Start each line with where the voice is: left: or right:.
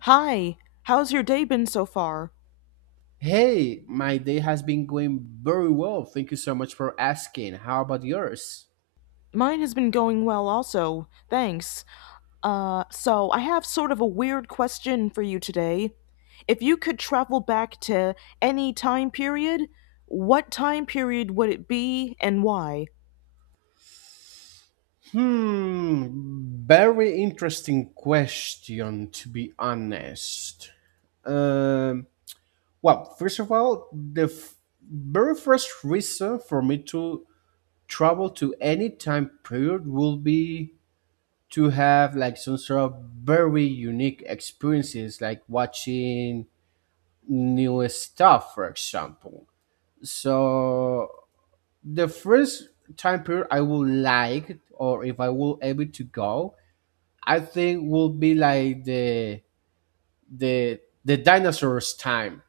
left: Hi, how's your day been so far?
right: Hey, my day has been going very well. Thank you so much for asking. How about yours?
left: Mine has been going well also, thanks. So I have sort of a weird question for you today. If you could travel back to any time period, what time period would it be and why?
right: Hmm, very interesting question to be honest. Um, well, first of all, very first reason for me to travel to any time period will be to have like some sort of very unique experiences, like watching new stuff, for example. So the first time period I would like, or if I will able to go, I think will be like the dinosaurs time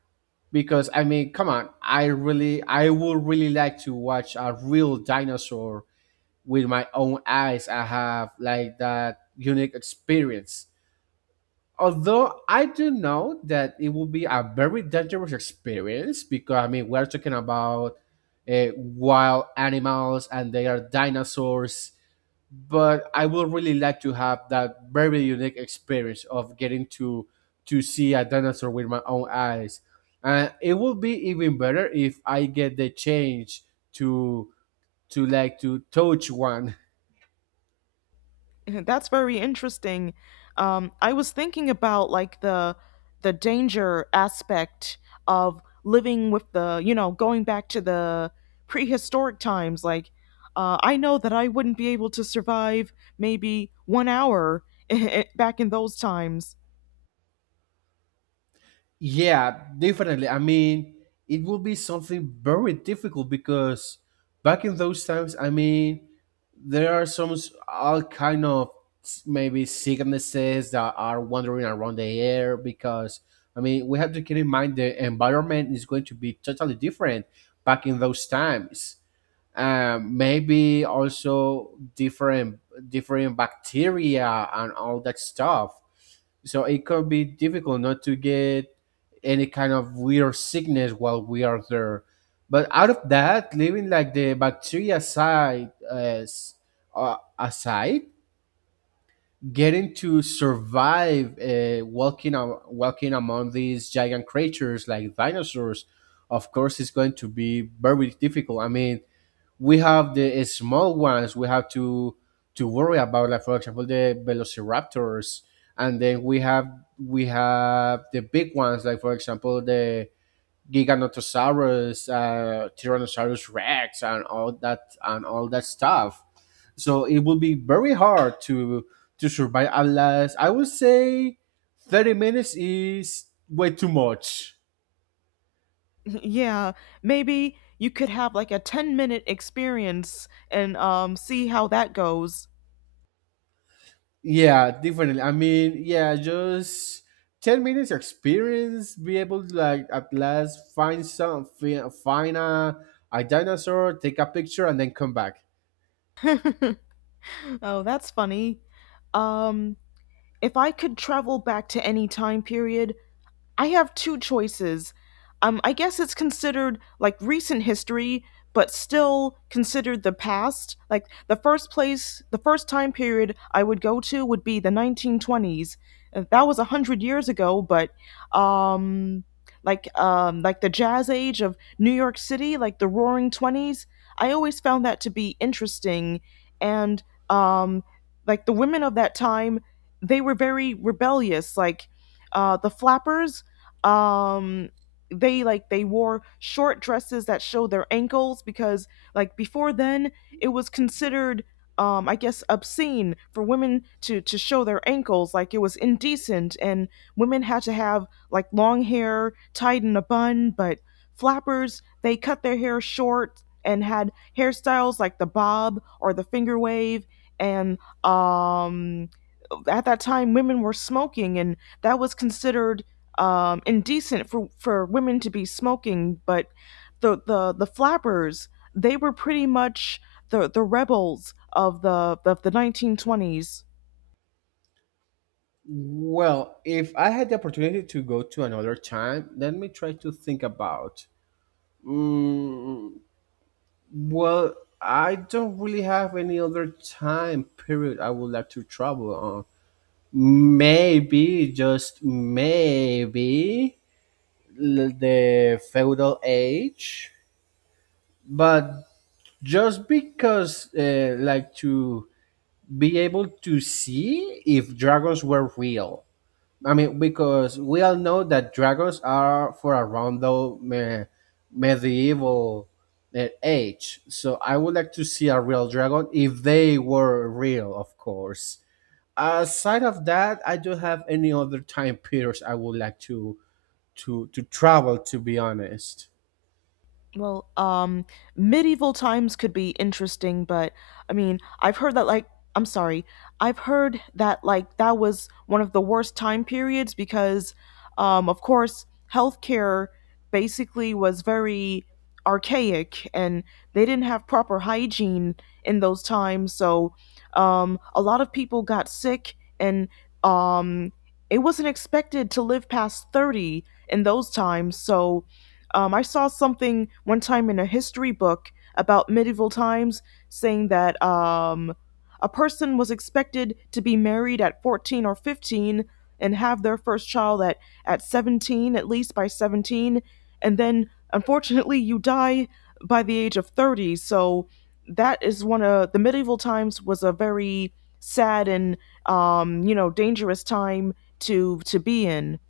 right: because I mean, come on, I would really like to watch a real dinosaur with my own eyes. I have like that unique experience. Although I do know that it will be a very dangerous experience because I mean we're talking about wild animals and they are dinosaurs, but I would really like to have that very unique experience of getting to see a dinosaur with my own eyes, and it would be even better if I get the chance to to touch one.
left: That's very interesting. I was thinking about like the danger aspect of living with the going back to the prehistoric times. Like, I know that I wouldn't be able to survive maybe 1 hour back in those times.
right: Yeah, definitely. I mean, it will be something very difficult because back in those times, I mean, there are all kind of maybe sicknesses that are wandering around the air because I mean, we have to keep in mind the environment is going to be totally different back in those times. Maybe also different bacteria and all that stuff, so it could be difficult not to get any kind of weird sickness while we are there. But out of that, leaving like the bacteria side as aside, getting to survive walking among these giant creatures like dinosaurs of course is going to be very difficult. I mean, we have the small ones. We have to worry about, like for example, the velociraptors, and then we have the big ones, like for example, the giganotosaurus, tyrannosaurus rex, and all that stuff. So it will be very hard to survive. Unless, I would say, 30 minutes is way too much.
left: Yeah, maybe you could have like a 10 minute experience and see how that goes.
right: Yeah, definitely. I mean, yeah, just 10 minutes experience, be able to, like, at last find a dinosaur, take a picture, and then come back.
left: Oh, that's funny. Um, if I could travel back to any time period, I have two choices. I guess it's considered like recent history, but still considered the past. Like the first place, the first time period I would go to would be the 1920s. That was 100 years ago, but um, like the Jazz Age of New York City, like the Roaring Twenties. I always found that to be interesting, and um, like the women of that time, they were very rebellious. Like the flappers, um they like they wore short dresses that showed their ankles, because like before then it was considered, I guess, obscene for women to show their ankles. Like it was indecent, and women had to have like long hair tied in a bun. But flappers, they cut their hair short and had hairstyles like the bob or the finger wave. And um at that time women were smoking, and that was considered indecent for women to be smoking. But the flappers, they were pretty much the rebels of the 1920s.
right: Well, if I had the opportunity to go to another time, let me try to think about. Mm, well, I don't really have any other time period I would like to travel on. Maybe, just maybe. The feudal age. But just because, like, to be able to see if dragons were real. I mean, because we all know that dragons are for around medieval age. So I would like to see a real dragon, if they were real of course. Aside of that, I don't have any other time periods I would like to travel, to be honest.
left: Well, medieval times could be interesting, but I mean, I've heard that like I'm sorry, I've heard that like that was one of the worst time periods because, of course, healthcare basically was very archaic, and they didn't have proper hygiene in those times. So a lot of people got sick, and um, it wasn't expected to live past 30 in those times. So I saw something one time in a history book about medieval times saying that a person was expected to be married at 14 or 15 and have their first child at 17, at least by 17. And then, unfortunately, you die by the age of 30. So that is one of the medieval times was a very sad and dangerous time to be in.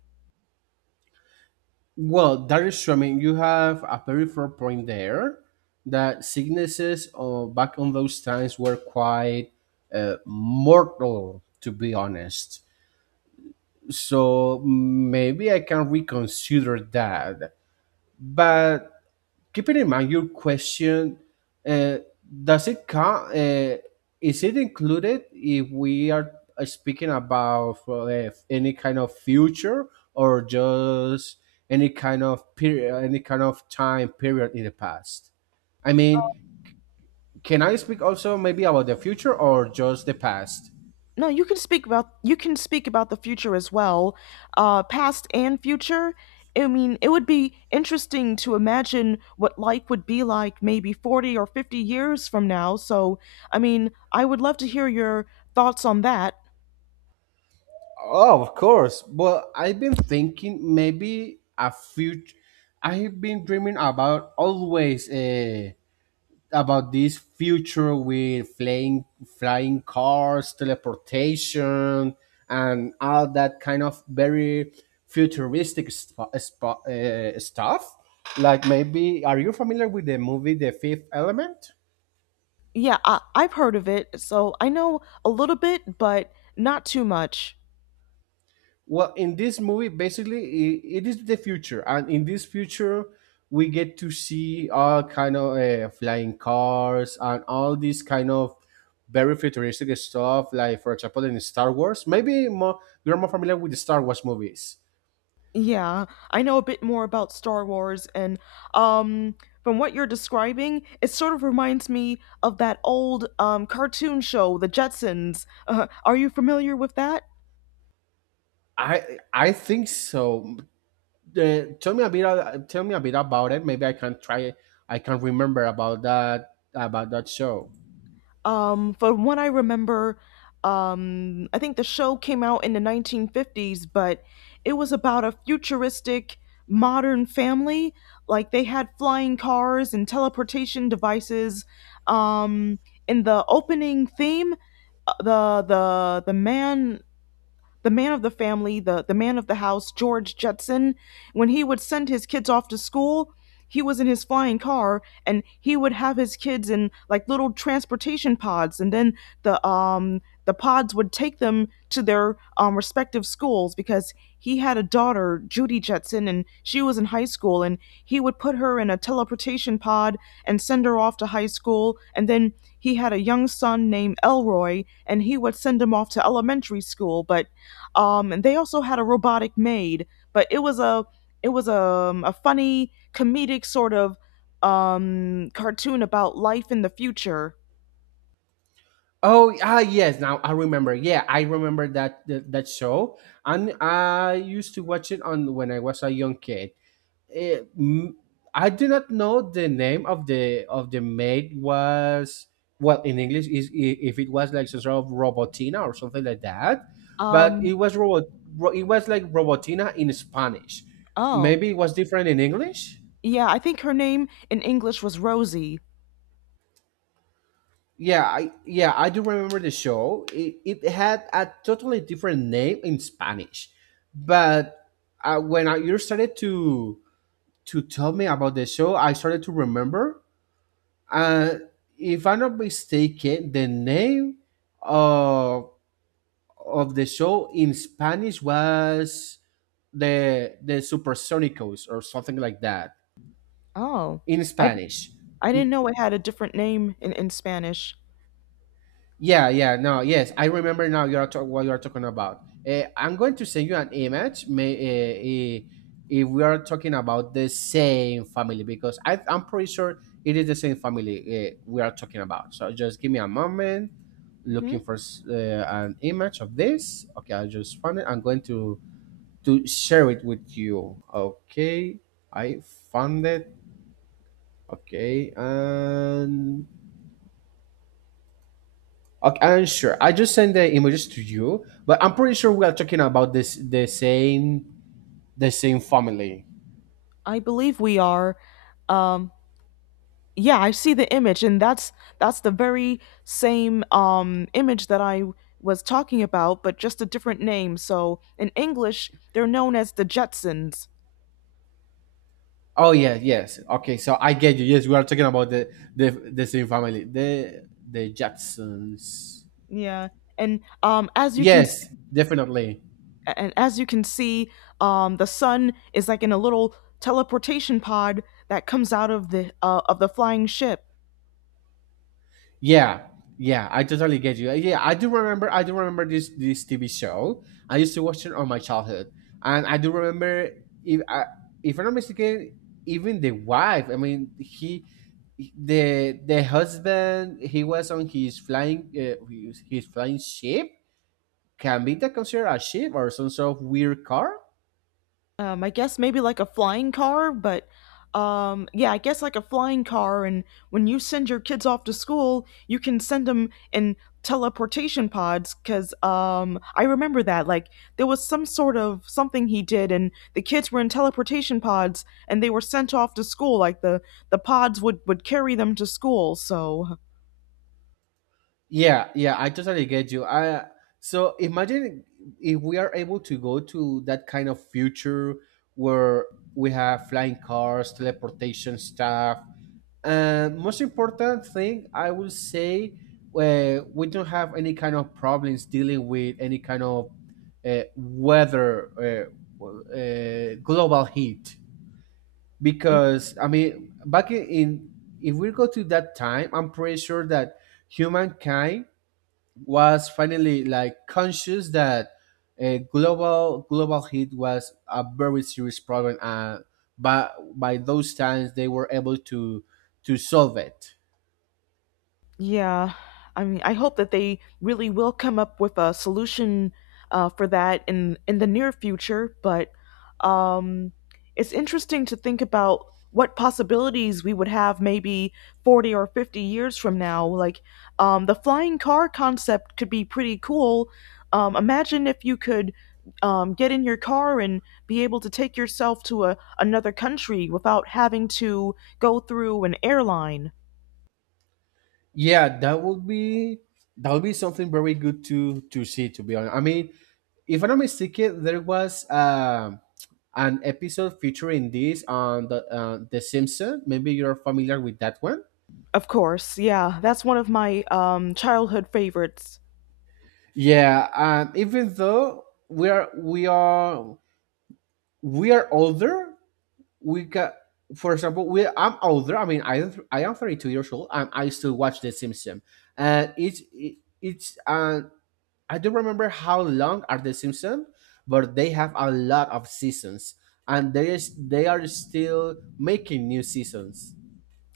right: Well, that is true. I mean, you have a very fair point there, that sicknesses back on those times were quite mortal, to be honest. So maybe I can reconsider that. But keeping in mind your question, uh, does it come, is it included, if we are speaking about any kind of future, or just any kind of period, any kind of time period in the past? I mean, can I speak also maybe about the future, or just the past?
left: No, you can speak about you can speak about the future as well, past and future. I mean, it would be interesting to imagine what life would be like maybe 40 or 50 years from now. So, I mean, I would love to hear your thoughts on that.
right: Oh, of course. But I've been thinking maybe a future. I've been dreaming about always about this future with flying cars, teleportation, and all that kind of very futuristic stuff. Like maybe, are you familiar with the movie The Fifth Element?
left: Yeah, I've heard of it, so I know a little bit, but not too much.
right: Well, in this movie, basically, I it is the future, and in this future, we get to see all kind of flying cars and all these kind of very futuristic stuff. Like, for example, in Star Wars, maybe more you're more familiar with the Star Wars movies.
left: Yeah, I know a bit more about Star Wars, and um, from what you're describing, it sort of reminds me of that old cartoon show, The Jetsons. Are you familiar with that?
right: I think so. Tell me a bit. Tell me a bit about it. Maybe I can try. I can remember about that show.
left: From what I remember, I think the show came out in the 1950s, but it was about a futuristic modern family. Like they had flying cars and teleportation devices. Um, in the opening theme, the man the man of the family, the man of the house, George Jetson, when he would send his kids off to school, he was in his flying car, and he would have his kids in like little transportation pods. And then the pods would take them to their respective schools, because he had a daughter, Judy Jetson, and she was in high school. And he would put her in a teleportation pod and send her off to high school. And then he had a young son named Elroy, and he would send him off to elementary school. But and they also had a robotic maid. But it was a funny comedic sort of cartoon about life in the future.
right: Oh, ah, yes. Now I remember. Yeah, I remember that show, and I used to watch it on when I was a young kid. Eh, m I do not know the name of the maid was. Well, in English, if it was like some sort of Robotina or something like that, but
left: Um,
right: it was robot. It was like Robotina in Spanish.
left: oh
right: Maybe it was different in English.
left: yeah, I think her name in English was Rosie.
right: Yeah, I do remember the show. It had a totally different name in Spanish, but when you started to tell me about the show, I started to remember. Uh, if I'm not mistaken, the name of the show in Spanish was the Supersonicos or something like that
left: Oh,
right: in
left: I
right: Spanish.
left: I didn't know it had a different name in Spanish.
right: Yeah, yeah, no, yes, I remember now. What you're talking about. I'm going to send you an image. Uh, if we are talking about the same family, because I'm pretty sure it is the same family we are talking about. So just give me a moment. Looking
left: Hmm.
right: for an image of this. Okay, I just found it. I'm going to share it with you. Okay, I found it. Okay, and okay, I'm sure. I just sent the images to you, but I'm pretty sure we are talking about this the same family.
left: I believe we are. Um, yeah, I see the image, and that's the very same image that I was talking about, but just a different name. So in English they're known as the Jetsons.
right: Oh yeah, yes. Okay, so I get you. Yes, we are talking about the same family, the Jacksons.
left: Yeah, and um as you can s-
right: Yes, definitely.
left: and as you can see, the sun is like in a little teleportation pod that comes out of the flying ship.
right: Yeah, yeah, I totally get you. Yeah, I do remember. I do remember this TV show. I used to watch it on my childhood, and I do remember if I, if I'm not mistaken, even the wife. I mean, the husband, he was on his flying, his flying ship. Can be that considered a ship or some sort of weird car?
left: I guess maybe like a flying car, but yeah, I guess like a flying car. And when you send your kids off to school, you can send them in teleportation pods. Cause I remember that like there was some sort of something he did, and the kids were in teleportation pods, and they were sent off to school. Like the pods would carry them to school. So,
right: Yeah, yeah, I totally get you. I So imagine if we are able to go to that kind of future, where we have flying cars, teleportation stuff, and most important thing I will say, we don't have any kind of problems dealing with any kind of uh, weather, uh, global heat, because I mean, back in if we go to that time, I'm pretty sure that humankind was finally like conscious that a global heat was a very serious problem, and by those times they were able to solve it.
left: yeah, I mean, I hope that they really will come up with a solution for that in the near future. But um, it's interesting to think about what possibilities we would have maybe 40 or 50 years from now. Like the flying car concept could be pretty cool. Imagine if you could get in your car and be able to take yourself to another country without having to go through an airline.
right: Yeah, that would be, something very good to see, to be honest. I mean, if I'm not mistaken, there was an episode featuring this on the Simpsons. Maybe you're familiar with that one.
left: Of course, yeah. That's one of my childhood favorites.
right: Yeah, even though we are we are older, we got, for example, we I'm older. I mean, I am 32 years old, and I still watch the Simpsons, and it's, I don't remember how long are the Simpsons, but they have a lot of seasons, and there is they are still making new seasons.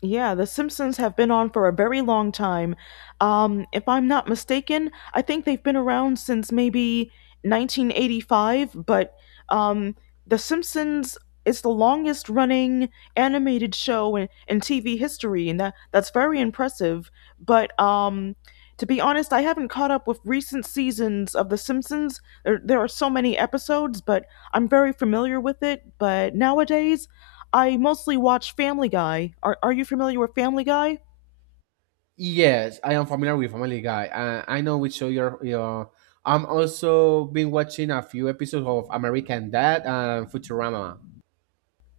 left: Yeah, The Simpsons have been on for a very long time. If I'm not mistaken, I think they've been around since maybe 1985, but um, The Simpsons is the longest running animated show in TV history, and that's very impressive. But to be honest, I haven't caught up with recent seasons of The Simpsons. There are so many episodes, but I'm very familiar with it. But nowadays, I mostly watch Family Guy. Are you familiar with Family Guy?
right: Yes, I am familiar with Family Guy, and I know which show you're. I'm also been watching a few episodes of American Dad and Futurama.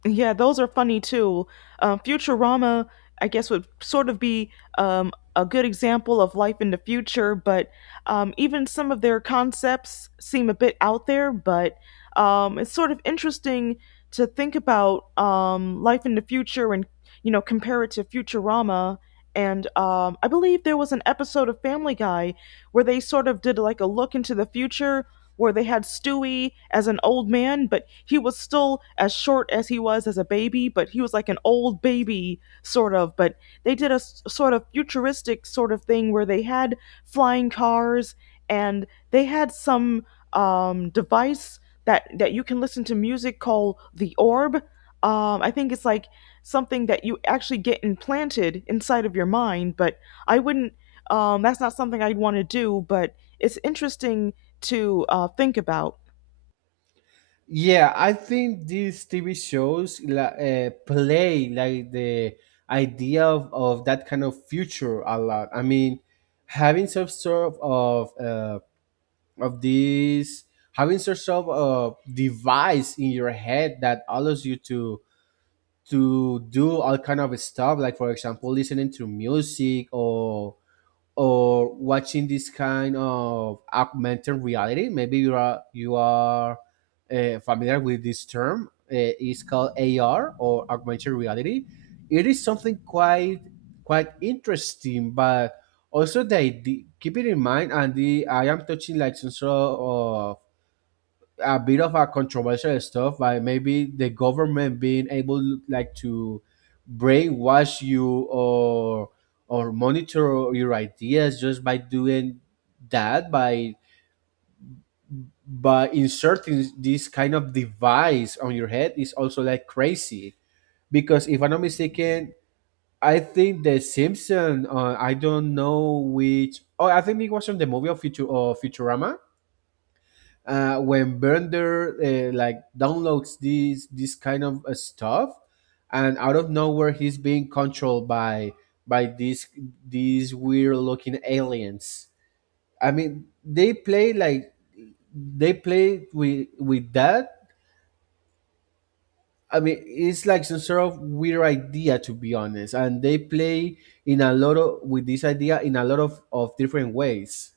left: Yeah, those are funny too. Futurama, I guess, would sort of be a good example of life in the future, but even some of their concepts seem a bit out there, but it's sort of interesting to think about life in the future, and, you know, compare it to Futurama. And I believe there was an episode of Family Guy where they sort of did like a look into the future, where they had Stewie as an old man, but he was still as short as he was as a baby, but he was like an old baby sort of. But they did a sort of futuristic sort of thing where they had flying cars, and they had some device that you can listen to music called the orb. I think it's like something that you actually get implanted inside of your mind, but I wouldn't. That's not something I'd want to do, but it's interesting to think about.
right: Yeah, I think these TV shows play like the idea of that kind of future a lot. I mean, having some sort of of this, having some sort of device in your head that allows you to do all kind of stuff, like for example, listening to music, or watching this kind of augmented reality. Maybe you are familiar with this term. It's called AR, or augmented reality. It is something quite interesting. But also the idea, keep it in mind, and the I am touching like some sort of a bit of a controversial stuff, by maybe the government being able like to brainwash you, or monitor your ideas, just by doing that, by inserting this kind of device on your head, is also like crazy. Because if I'm not mistaken, I think the simpson I don't know which oh I think it was from the movie of Futurama, when Bender, like, downloads these this kind of stuff, and out of nowhere he's being controlled by by these these weird looking aliens. I mean, they play with that. I mean, it's like some sort of weird idea, to be honest, and they play in a lot of with this idea in a lot of different ways.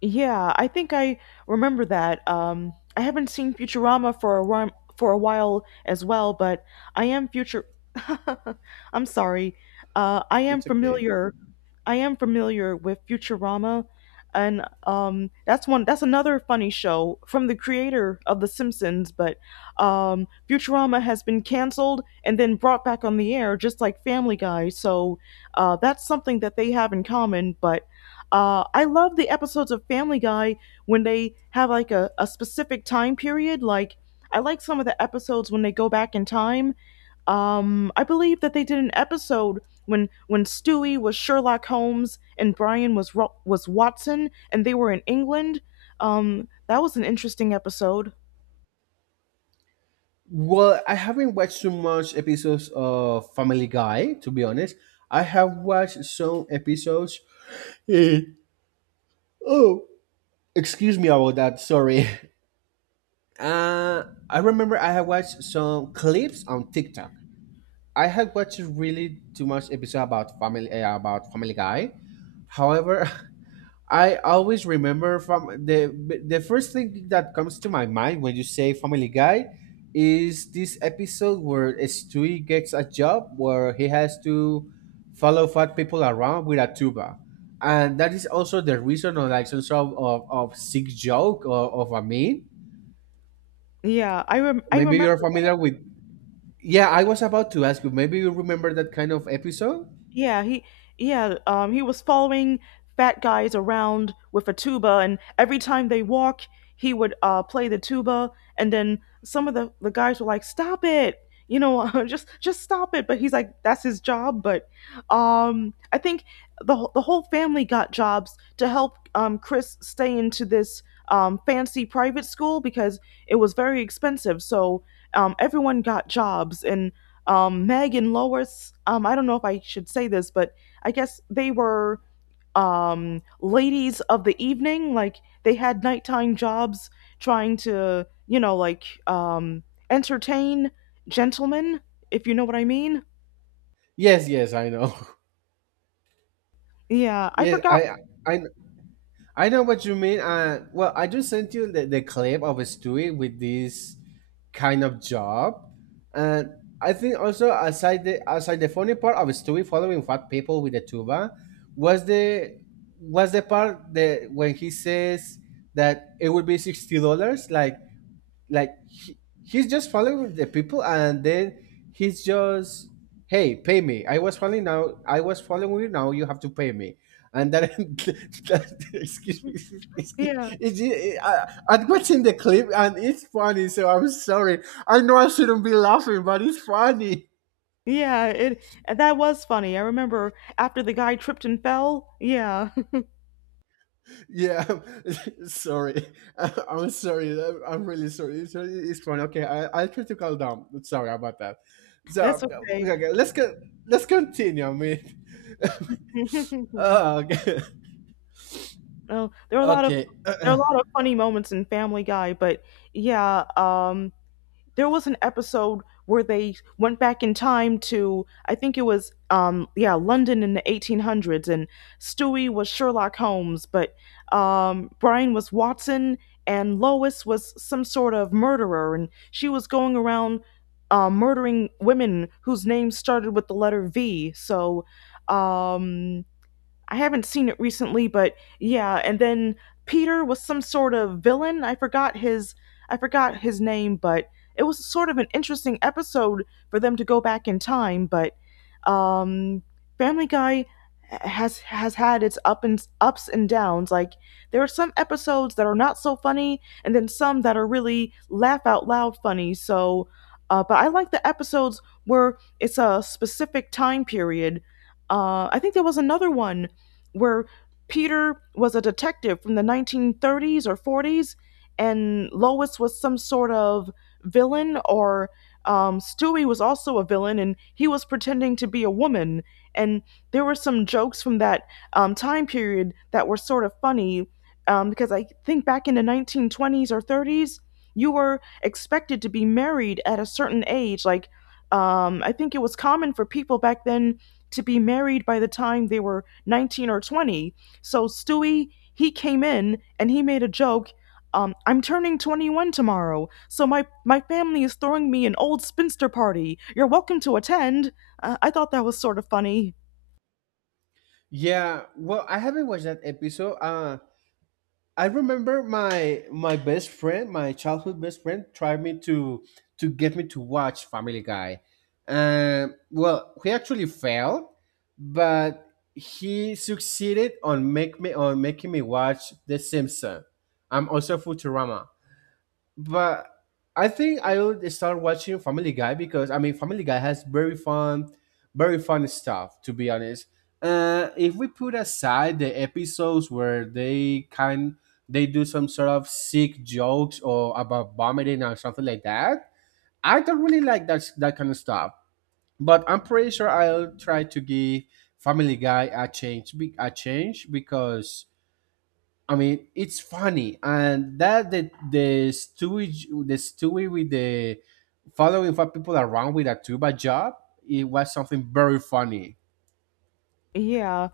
left: Yeah, I think I remember that. I haven't seen Futurama for a while, as well, but I am future. I'm sorry. I am
right: It's okay.
left: familiar. I am familiar with Futurama, and that's one. That's another funny show from the creator of The Simpsons. But Futurama has been canceled and then brought back on the air, just like Family Guy. So that's something that they have in common. But I love the episodes of Family Guy when they have like a specific time period. Like, I like some of the episodes when they go back in time. I believe that they did an episode when Stewie was Sherlock Holmes and Brian was Watson, and they were in England. That was an interesting episode.
right: Well, I haven't watched too much episodes of Family Guy, to be honest. I have watched some episodes. Eh, oh, Excuse me about that. Sorry. Uh, I remember I have watched some clips on TikTok. I had watched really too much episode about about Family Guy. However, I always remember from the first thing that comes to my mind when you say Family Guy is this episode where Stewie gets a job where he has to follow fat people around with a tuba, and that is also the reason of like some sort of sick joke or of a meme.
left: Yeah, I
right: Maybe you're
left: remember.
right: familiar with. Yeah, I was about to ask you. Maybe you remember that kind of episode.
left: Yeah, he yeah, he was following fat guys around with a tuba, and every time they walk, he would play the tuba. And then some of the guys were like, "Stop it." You know, just stop it, but he's like that's his job. But I think the whole family got jobs to help Chris stay into this fancy private school, because it was very expensive. So, everyone got jobs, and Meg and Lois, I don't know if I should say this, but I guess they were ladies of the evening. Like they had nighttime jobs trying to, you know, like entertain gentlemen, if you know what I mean.
right: Yes, yes, I know.
left: Yeah, I
right: Yes,
left: forgot.
right: I I know what you mean. Well, I just sent you the clip of a Stewie with this kind of job, and I think also aside the funny part of Stewie following fat people with the tuba was the part that when he says that it would be $60, like like he, he's just following the people, and then he's just, "Hey, pay me, I was following, now I was following you, now you have to pay me." And then that, excuse me excuse,
left: Yeah,
right: it's, it, I, I'm watching the clip and it's funny, so I'm sorry. I know I shouldn't be laughing, but it's funny.
left: yeah, it that was funny. I remember after the guy tripped and fell. Yeah,
right: Yeah, sorry. I'm sorry. I'm really sorry. It's fine. Okay, I'll try to calm down. Sorry about that.
left: that's
right: So
left: okay.
right: okay, let's continue. I mean, oh, okay.
left: Oh, there are a lot of
right: okay.
left: there are a lot of funny moments in Family Guy, but yeah, um, there was an episode where they went back in time to, I think it was London in the 1800s, and Stewie was Sherlock Holmes, but Brian was Watson, and Lois was some sort of murderer, and she was going around murdering women whose names started with the letter V. So um I haven't seen it recently, but yeah. And then Peter was some sort of villain. I forgot his name, but it was sort of an interesting episode for them to go back in time. But um, Family Guy has had its up and ups and downs. Like, there are some episodes that are not so funny, and then some that are really laugh out loud funny. So, but I like the episodes where it's a specific time period. I think there was another one where Peter was a detective from the 1930s or 40s, and Lois was some sort of villain, or Stewie was also a villain, and he was pretending to be a woman. And there were some jokes from that time period that were sort of funny because I think back in the 1920s or 30s, you were expected to be married at a certain age. Like, I think it was common for people back then to be married by the time they were 19 or 20. So Stewie, he came in and he made a joke. I'm turning 21 tomorrow, so my family is throwing me an old spinster party. You're welcome to attend. I thought that was sort of funny.
right: Yeah. Well, I haven't watched that episode. I remember my best friend, my childhood best friend, tried me to get me to watch Family Guy. Well, he actually failed, but he succeeded on make me on making me watch The Simpsons. I'm also Futurama, but I think I would start watching Family Guy, because I mean Family Guy has very fun stuff. To be honest, if we put aside the episodes where they do some sort of sick jokes, or about vomiting or something like that, I don't really like that kind of stuff. But I'm pretty sure I'll try to give Family Guy a change, because I mean, it's funny, and that the stewie with the following five people around with a tuba job, it was something very funny.
left: Yeah.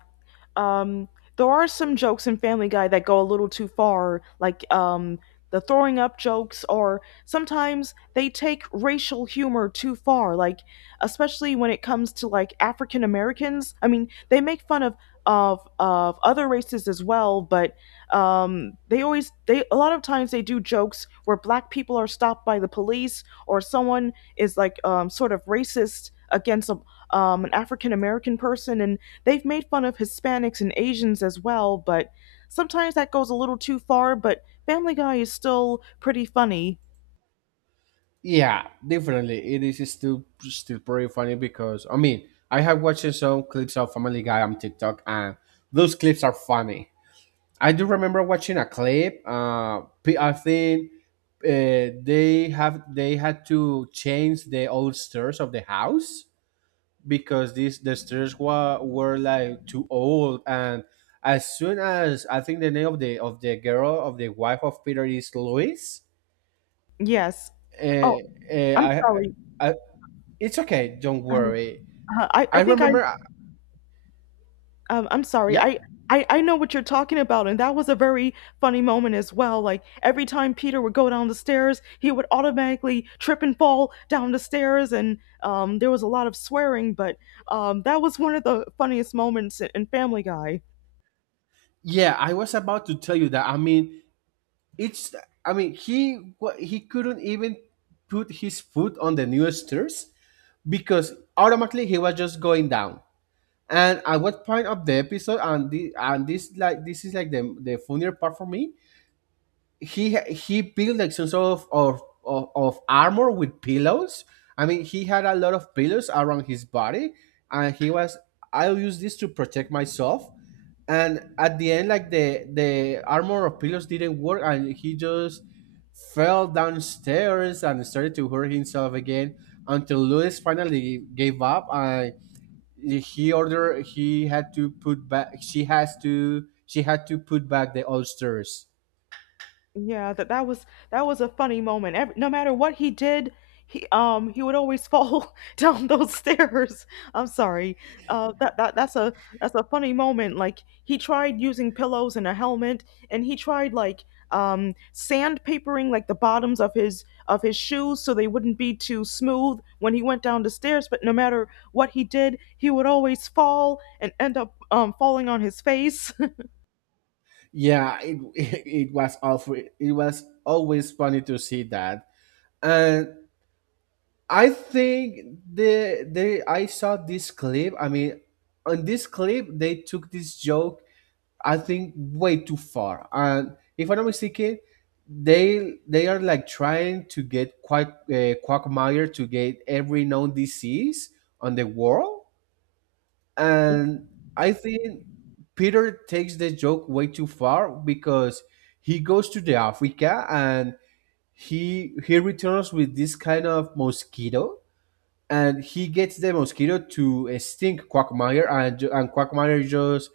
left: Um, there are some jokes in Family Guy that go a little too far, like the throwing up jokes, or sometimes they take racial humor too far, like especially when it comes to like African Americans. I mean, they make fun of of other races as well, but they always they a lot of times they do jokes where black people are stopped by the police, or someone is like sort of racist against a, an African American person, and they've made fun of Hispanics and Asians as well, but sometimes that goes a little too far, but Family Guy is still pretty funny.
right: Yeah, definitely, it is still pretty funny, because I mean, I have watched some clips of Family Guy on TikTok, and those clips are funny. I do remember watching a clip. I think they had to change the old stairs of the house, because the stairs were like too old, and as soon as, I think the name of the girl, of the wife of Peter, is Louise,
left: Yes.
right: uh,
left: Oh,
right: uh,
left: I'm
right: I,
left: sorry.
right: I it's okay, don't
left: Um,
right: worry.
left: I
right: I
left: think
right: remember,
left: I'm sorry.
right: yeah,
left: I know what you're talking about, and that was a very funny moment as well. Like, every time Peter would go down the stairs, he would automatically trip and fall down the stairs, and there was a lot of swearing, but that was one of the funniest moments in Family Guy.
right: yeah. I was about to tell you that. I mean, it's I mean he wa- he couldn't even put his foot on the new stairs, because automatically he was just going down. And at what point of the episode, and this like this is like the funnier part for me. He built like some sort of armor with pillows. I mean, he had a lot of pillows around his body, and he was, "I'll use this to protect myself." And at the end, like the armor of pillows didn't work, and he just fell downstairs and started to hurt himself again until Lewis finally gave up. And he had to put back, she had to put back the oldsters.
left: Yeah, that was a funny moment. Every, no matter what he did, he would always fall down those stairs. I'm sorry. That's a funny moment. Like, he tried using pillows and a helmet, and he tried like sandpapering like the bottoms of his shoes so they wouldn't be too smooth when he went down the stairs, but no matter what he did, he would always fall and end up falling on his face.
right: Yeah, was awful. It was always funny to see that, and I think the I saw this clip, I mean, on this clip they took this joke, I think, way too far, and if I'm not mistaken, they are like trying to get Quackmire to get every known disease on the world, and I think Peter takes the joke way too far, because he goes to the Africa, and he returns with this kind of mosquito, and he gets the mosquito to sting Quagmire, and Quagmire just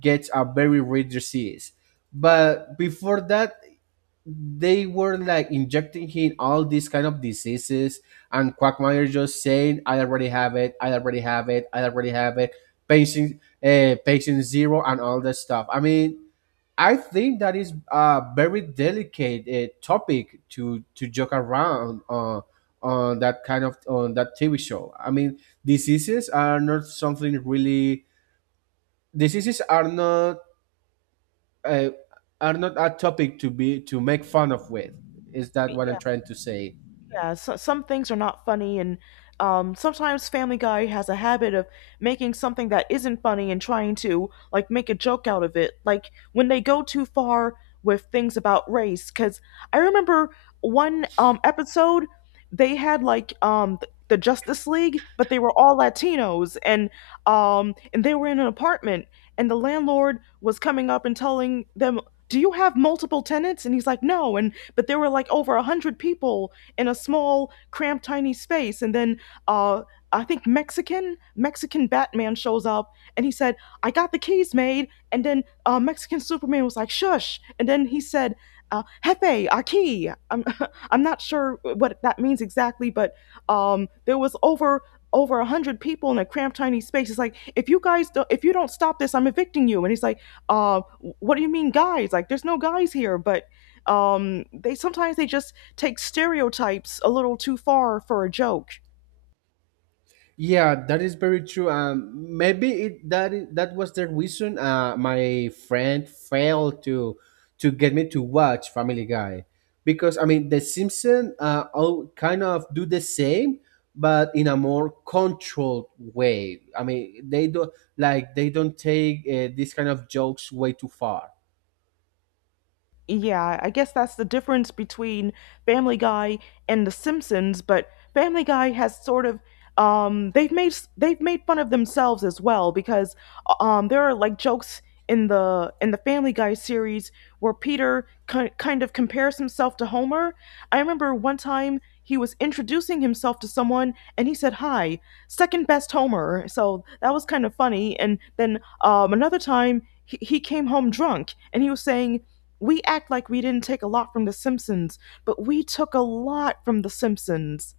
right: gets a very rare disease. But before that, they were like injecting him all these kind of diseases, and Quagmire just saying, "I already have it, I already have it, I already have it." patient Patient zero and all that stuff. I mean, I think that is a very delicate topic to joke around, on that TV show. I mean, diseases are not something really. Diseases are not, uh, are not a topic to make fun of with. Is that what
left: Yeah.
right: I'm trying to say?
left: Yeah, so some things are not funny, and sometimes Family Guy has a habit of making something that isn't funny and trying to like make a joke out of it. Like when they go too far with things about race, because I remember one episode they had like the Justice League, but they were all Latinos, and and they were in an apartment, and the landlord was coming up and telling them, "Do you have multiple tenants?" And he's like, "No." And but there were like over a hundred people in a small, cramped, tiny space. And then uh, I think Mexican Batman shows up, and he said, "I got the keys made." And then Mexican Superman was like, "Shush!" And then he said, "Jefe, aquí." I'm I'm not sure what that means exactly, but there was over a hundred people in a cramped tiny space. It's like, "If you guys do if you don't stop this, I'm evicting you." And he's like, uh, "What do you mean, guys? Like, there's no guys here." But they sometimes they just takes stereotypes a little too far for a joke.
right: Yeah, that is very true. Maybe that was the reason my friend failed to get me to watch Family Guy, because I mean, The Simpsons, all kind of do the same, but in a more controlled way. I mean, they don't take, this kind of jokes way too far.
left: Yeah, I guess that's the difference between Family Guy and The Simpsons, but Family Guy has sort of they've made fun of themselves as well, because there are like jokes in the Family Guy series where Peter kind of compares himself to Homer. I remember one time he was introducing himself to someone and he said, "Hi, second best Homer." So that was kind of funny. And then another time he came home drunk and he was saying we act like we didn't take a lot from The Simpsons, but we took a lot from The Simpsons.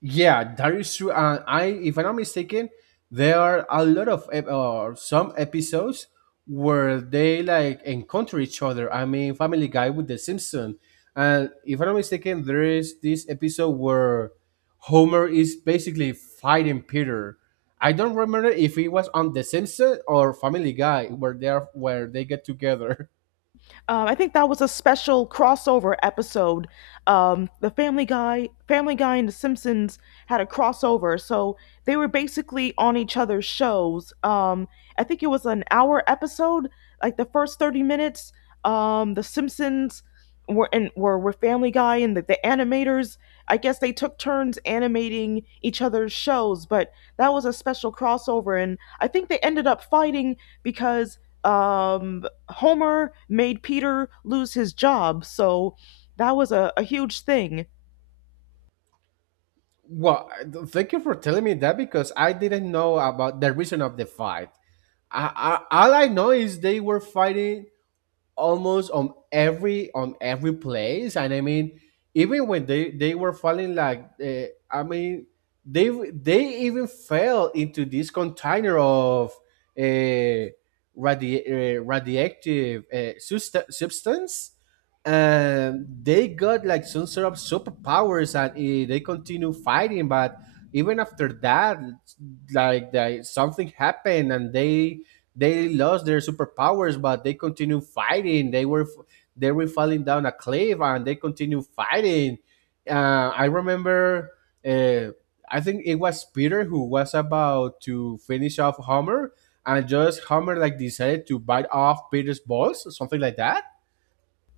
right: Yeah, that is true. And if I'm not mistaken, there are a lot of ep- or some episodes where they like encounter each other. I mean, Family Guy with The Simpson, and if I'm not mistaken, there is this episode where Homer is basically fighting Peter. I don't remember if it was on The Simpson or Family Guy where they get together.
left: I think that was a special crossover episode. The Family Guy and The Simpsons had a crossover, so they were basically on each other's shows. I think it was an hour episode. Like the first 30 minutes, The Simpsons were Family Guy, and the animators. I guess they took turns animating each other's shows, but that was a special crossover, and I think they ended up fighting because um Homer made Peter lose his job. So that was a huge thing.
right: Well, thank you for telling me that, because I didn't know about the reason of the fight. I, all I know is they were fighting almost on every place, and I mean, even when they were falling, like, I mean, they even fell into this container of, uh, radioactive, substance, and they got like some sort of superpowers, and they continue fighting, but. Even after that, like something happened, and they lost their superpowers, but they continue fighting. They were falling down a cliff, and they continue fighting. I remember, uh, I think it was Peter who was about to finish off Homer, and just Homer like decided to bite off Peter's balls, or something like that.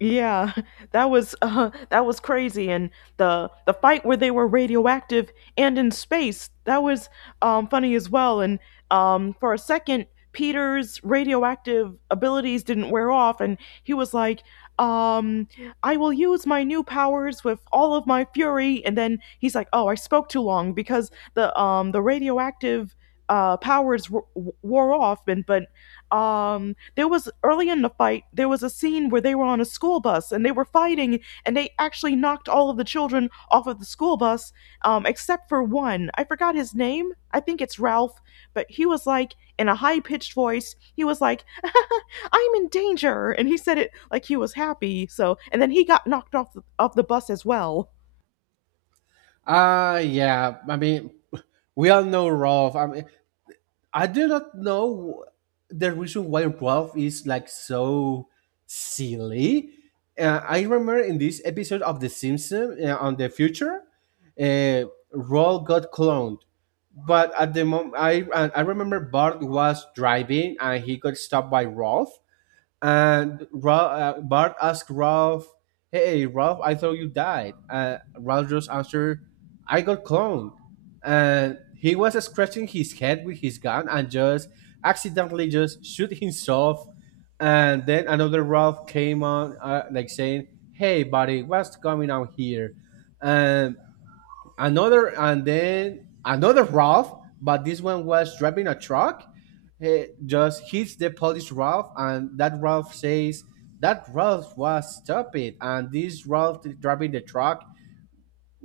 left: Yeah, that was crazy, and the fight where they were radioactive and in space, that was funny as well. And for a second, Peter's radioactive abilities didn't wear off, and he was like, um, "I will use my new powers with all of my fury." And then he's like, "Oh, I spoke too long because the radioactive." Powers wore off, and but there was early in the fight, there was a scene where they were on a school bus and they were fighting, and they actually knocked all of the children off of the school bus, except for one. I forgot his name, I think it's Ralph. But he was like in a high pitched voice, he was like, "I'm in danger," and he said it like he was happy. So, and then he got knocked off off the bus as well.
right: Yeah, I mean, we all know Rolf. I mean, I do not know the reason why Ralph is like so silly. I remember in this episode of The Simpsons, on the future, uh, Ralph got cloned. But at the moment, I remember Bart was driving and he got stopped by Ralph, and Bart asked Ralph, "Hey, Ralph, I thought you died." Ralph just answered, "I got cloned." And he was scratching his head with his gun and just accidentally just shoot himself. And then another Ralph came on, like saying, "Hey, buddy, what's going on here?" And another, and then another Ralph, but this one was driving a truck. He just hits the Polish Ralph, and that Ralph says that Ralph was stupid, and this Ralph driving the truck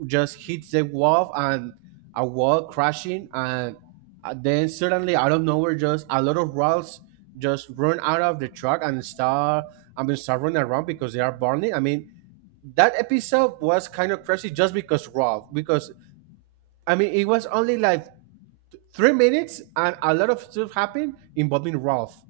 right: just hits the wall, and a wall crashing, and then suddenly out of nowhere, just a lot of Ralphs just run out of the truck and start. I mean, start running around, because they are burning. I mean, that episode was kind of crazy, just because Ralph, because I mean, it was only like 3 minutes, and a lot of stuff happened involving Ralph.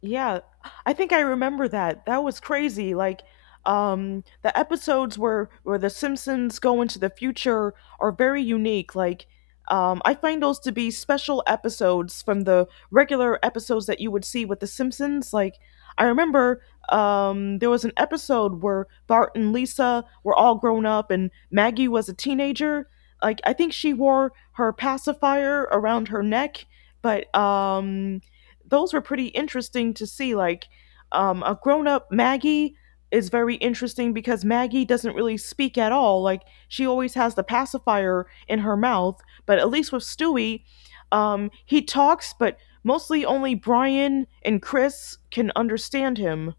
left: Yeah, I think I remember that. That was crazy. Like, the episodes where the Simpsons go into the future are very unique. Like, I find those to be special episodes from the regular episodes that you would see with the Simpsons. Like, I remember there was an episode where Bart and Lisa were all grown up and Maggie was a teenager. Like, I think she wore her pacifier around her neck, but those were pretty interesting to see. Like, a grown up Maggie is very interesting, because Maggie doesn't really speak at all. Like, she always has the pacifier in her mouth. But at least with Stewie, he talks, but mostly only Brian and Chris can understand him.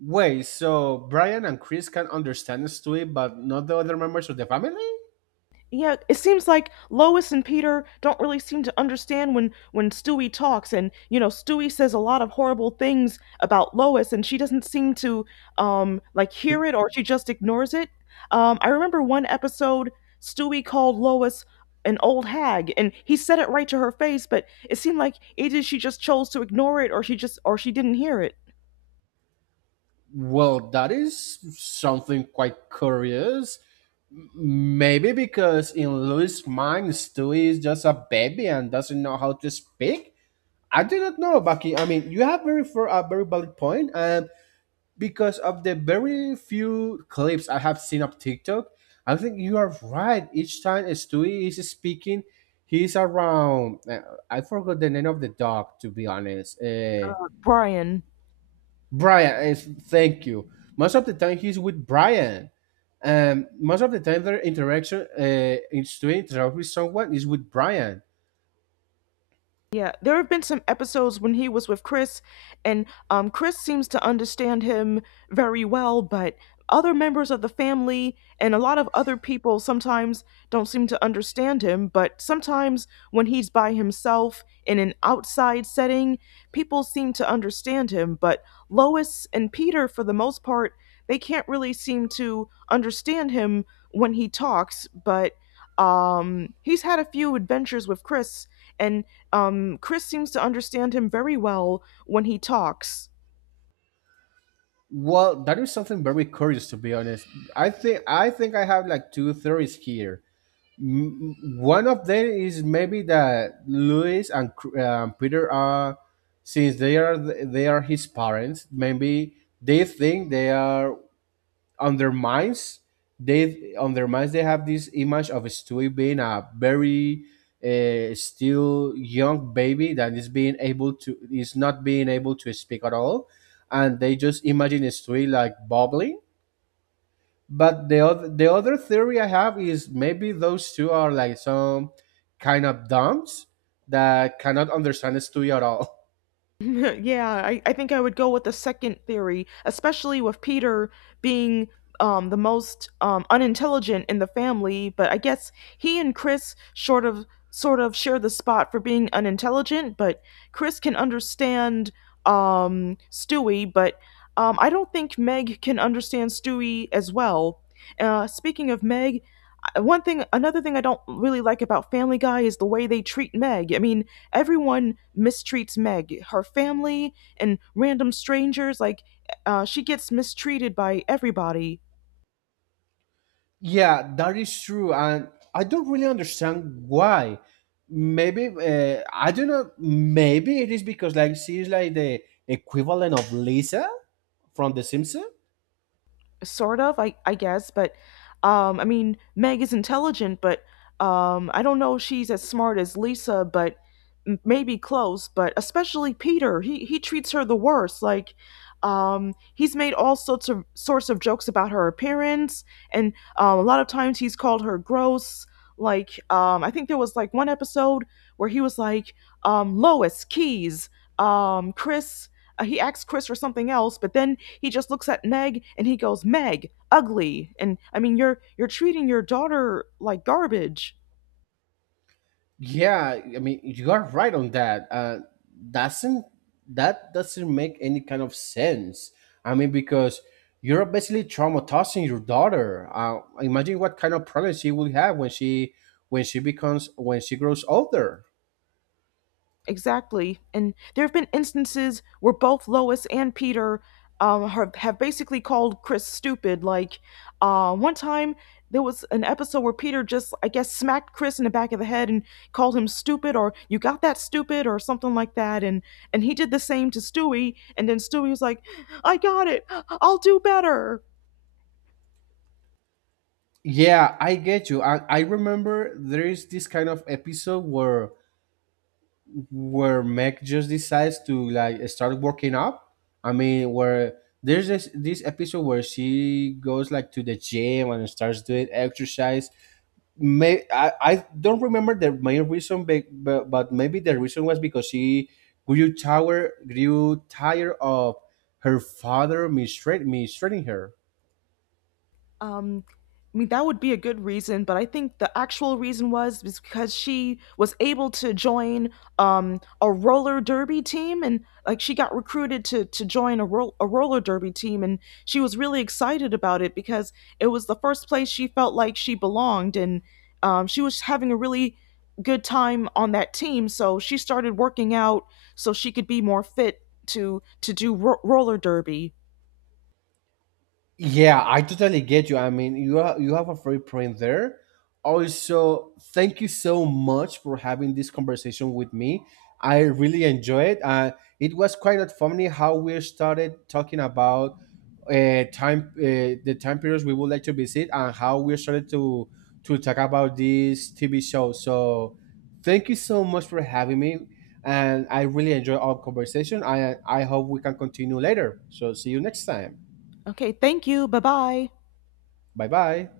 right: Wait, so Brian and Chris can understand Stewie, but not the other members of the family?
left: Yeah, it seems like Lois and Peter don't really seem to understand when Stewie talks, and you know Stewie says a lot of horrible things about Lois and she doesn't seem to like hear it, or she just ignores it. I remember one episode Stewie called Lois an old hag and he said it right to her face, but it seemed like either she just chose to ignore it, or she didn't hear it.
right: Well, that is something quite curious. Maybe because in Louis' mind, Stewie is just a baby and doesn't know how to speak. I do not know, Bucky. I mean, you have very for a very valid point. Because of the very few clips I have seen of TikTok, I think you are right. Each time Stewie is speaking, he's around. I forgot the name of the dog, to be honest.
left: Brian.
right: Brian, is thank you. Most of the time, he's with Brian. Most of the time, their interaction, in Stewie interact with someone, is with Brian.
left: Yeah, there have been some episodes when he was with Chris, and Chris seems to understand him very well, but other members of the family and a lot of other people sometimes don't seem to understand him. But sometimes when he's by himself in an outside setting, people seem to understand him. But Lois and Peter, for the most part, they can't really seem to understand him when he talks, but he's had a few adventures with Chris, and Chris seems to understand him very well when he talks.
right: Well, that is something very curious, to be honest. I think I have like two theories here. M- One of them is maybe that Louis and, Peter are, since they are his parents, maybe they think they are on their minds. They have this image of Stewie being a very, still young baby that is being able to is not being able to speak at all, and they just imagine Stewie like bubbling. But the other theory I have is maybe those two are like some kind of dumps that cannot understand the studio at all.
left: Yeah, I think I would go with the second theory, especially with Peter being the most unintelligent in the family. But I guess he and Chris sort of share the spot for being unintelligent. But Chris can understand Stewie, but I don't think Meg can understand Stewie as well. Speaking of Meg, one thing, another thing I don't really like about Family Guy is the way they treat Meg. I mean, everyone mistreats Meg, her family and random strangers. Like, she gets mistreated by everybody.
right: Yeah, that is true, and I don't really understand why. Maybe, I don't know. Maybe it is because like she is like the equivalent of Lisa from The Simpsons.
left: Sort of, I guess, but I mean, Meg is intelligent, but I don't know if she's as smart as Lisa, but maybe close. But especially Peter, he treats her the worst. Like, he's made all sorts of jokes about her appearance, and a lot of times he's called her gross. Like, I think there was like one episode where he was like, lois keys chris he asks Chris for something else, but then he just looks at Meg and he goes, "Meg, ugly." And I mean, you're treating your daughter like garbage.
right: Yeah, I mean, you are right on that. Doesn't That doesn't make any kind of sense? I mean, because you're basically traumatizing your daughter. Imagine what kind of problems she will have when she becomes when she grows older.
left: Exactly. And there have been instances where both Lois and Peter have basically called Chris stupid. Like, one time there was an episode where Peter just, I guess, smacked Chris in the back of the head and called him stupid, or "You got that stupid," or something like that. And he did the same to Stewie. And then Stewie was like, "I got it. I'll do better."
right: Yeah, I get you. I remember there is this kind of episode where Meg just decides to like start working up. I mean, where there's this episode where she goes like to the gym and starts doing exercise. May I don't remember the main reason, but maybe the reason was because she grew tired of her father, mistreating her.
left: Um, I mean, that would be a good reason, but I think the actual reason was because she was able to join a roller derby team, and like she got recruited to join a, a roller derby team, and she was really excited about it because it was the first place she felt like she belonged, and she was having a really good time on that team. So she started working out so she could be more fit to roller derby.
right: Yeah, I totally get you. I mean, you have a free print there. Also, thank you so much for having this conversation with me. I really enjoy it. It was quite not funny how we started talking about, the time periods we would like to visit, and how we started to talk about this TV show. So, thank you so much for having me, and I really enjoy our conversation. I hope we can continue later. So, see you next time.
left: Okay, thank you. Bye bye.
right: Bye bye.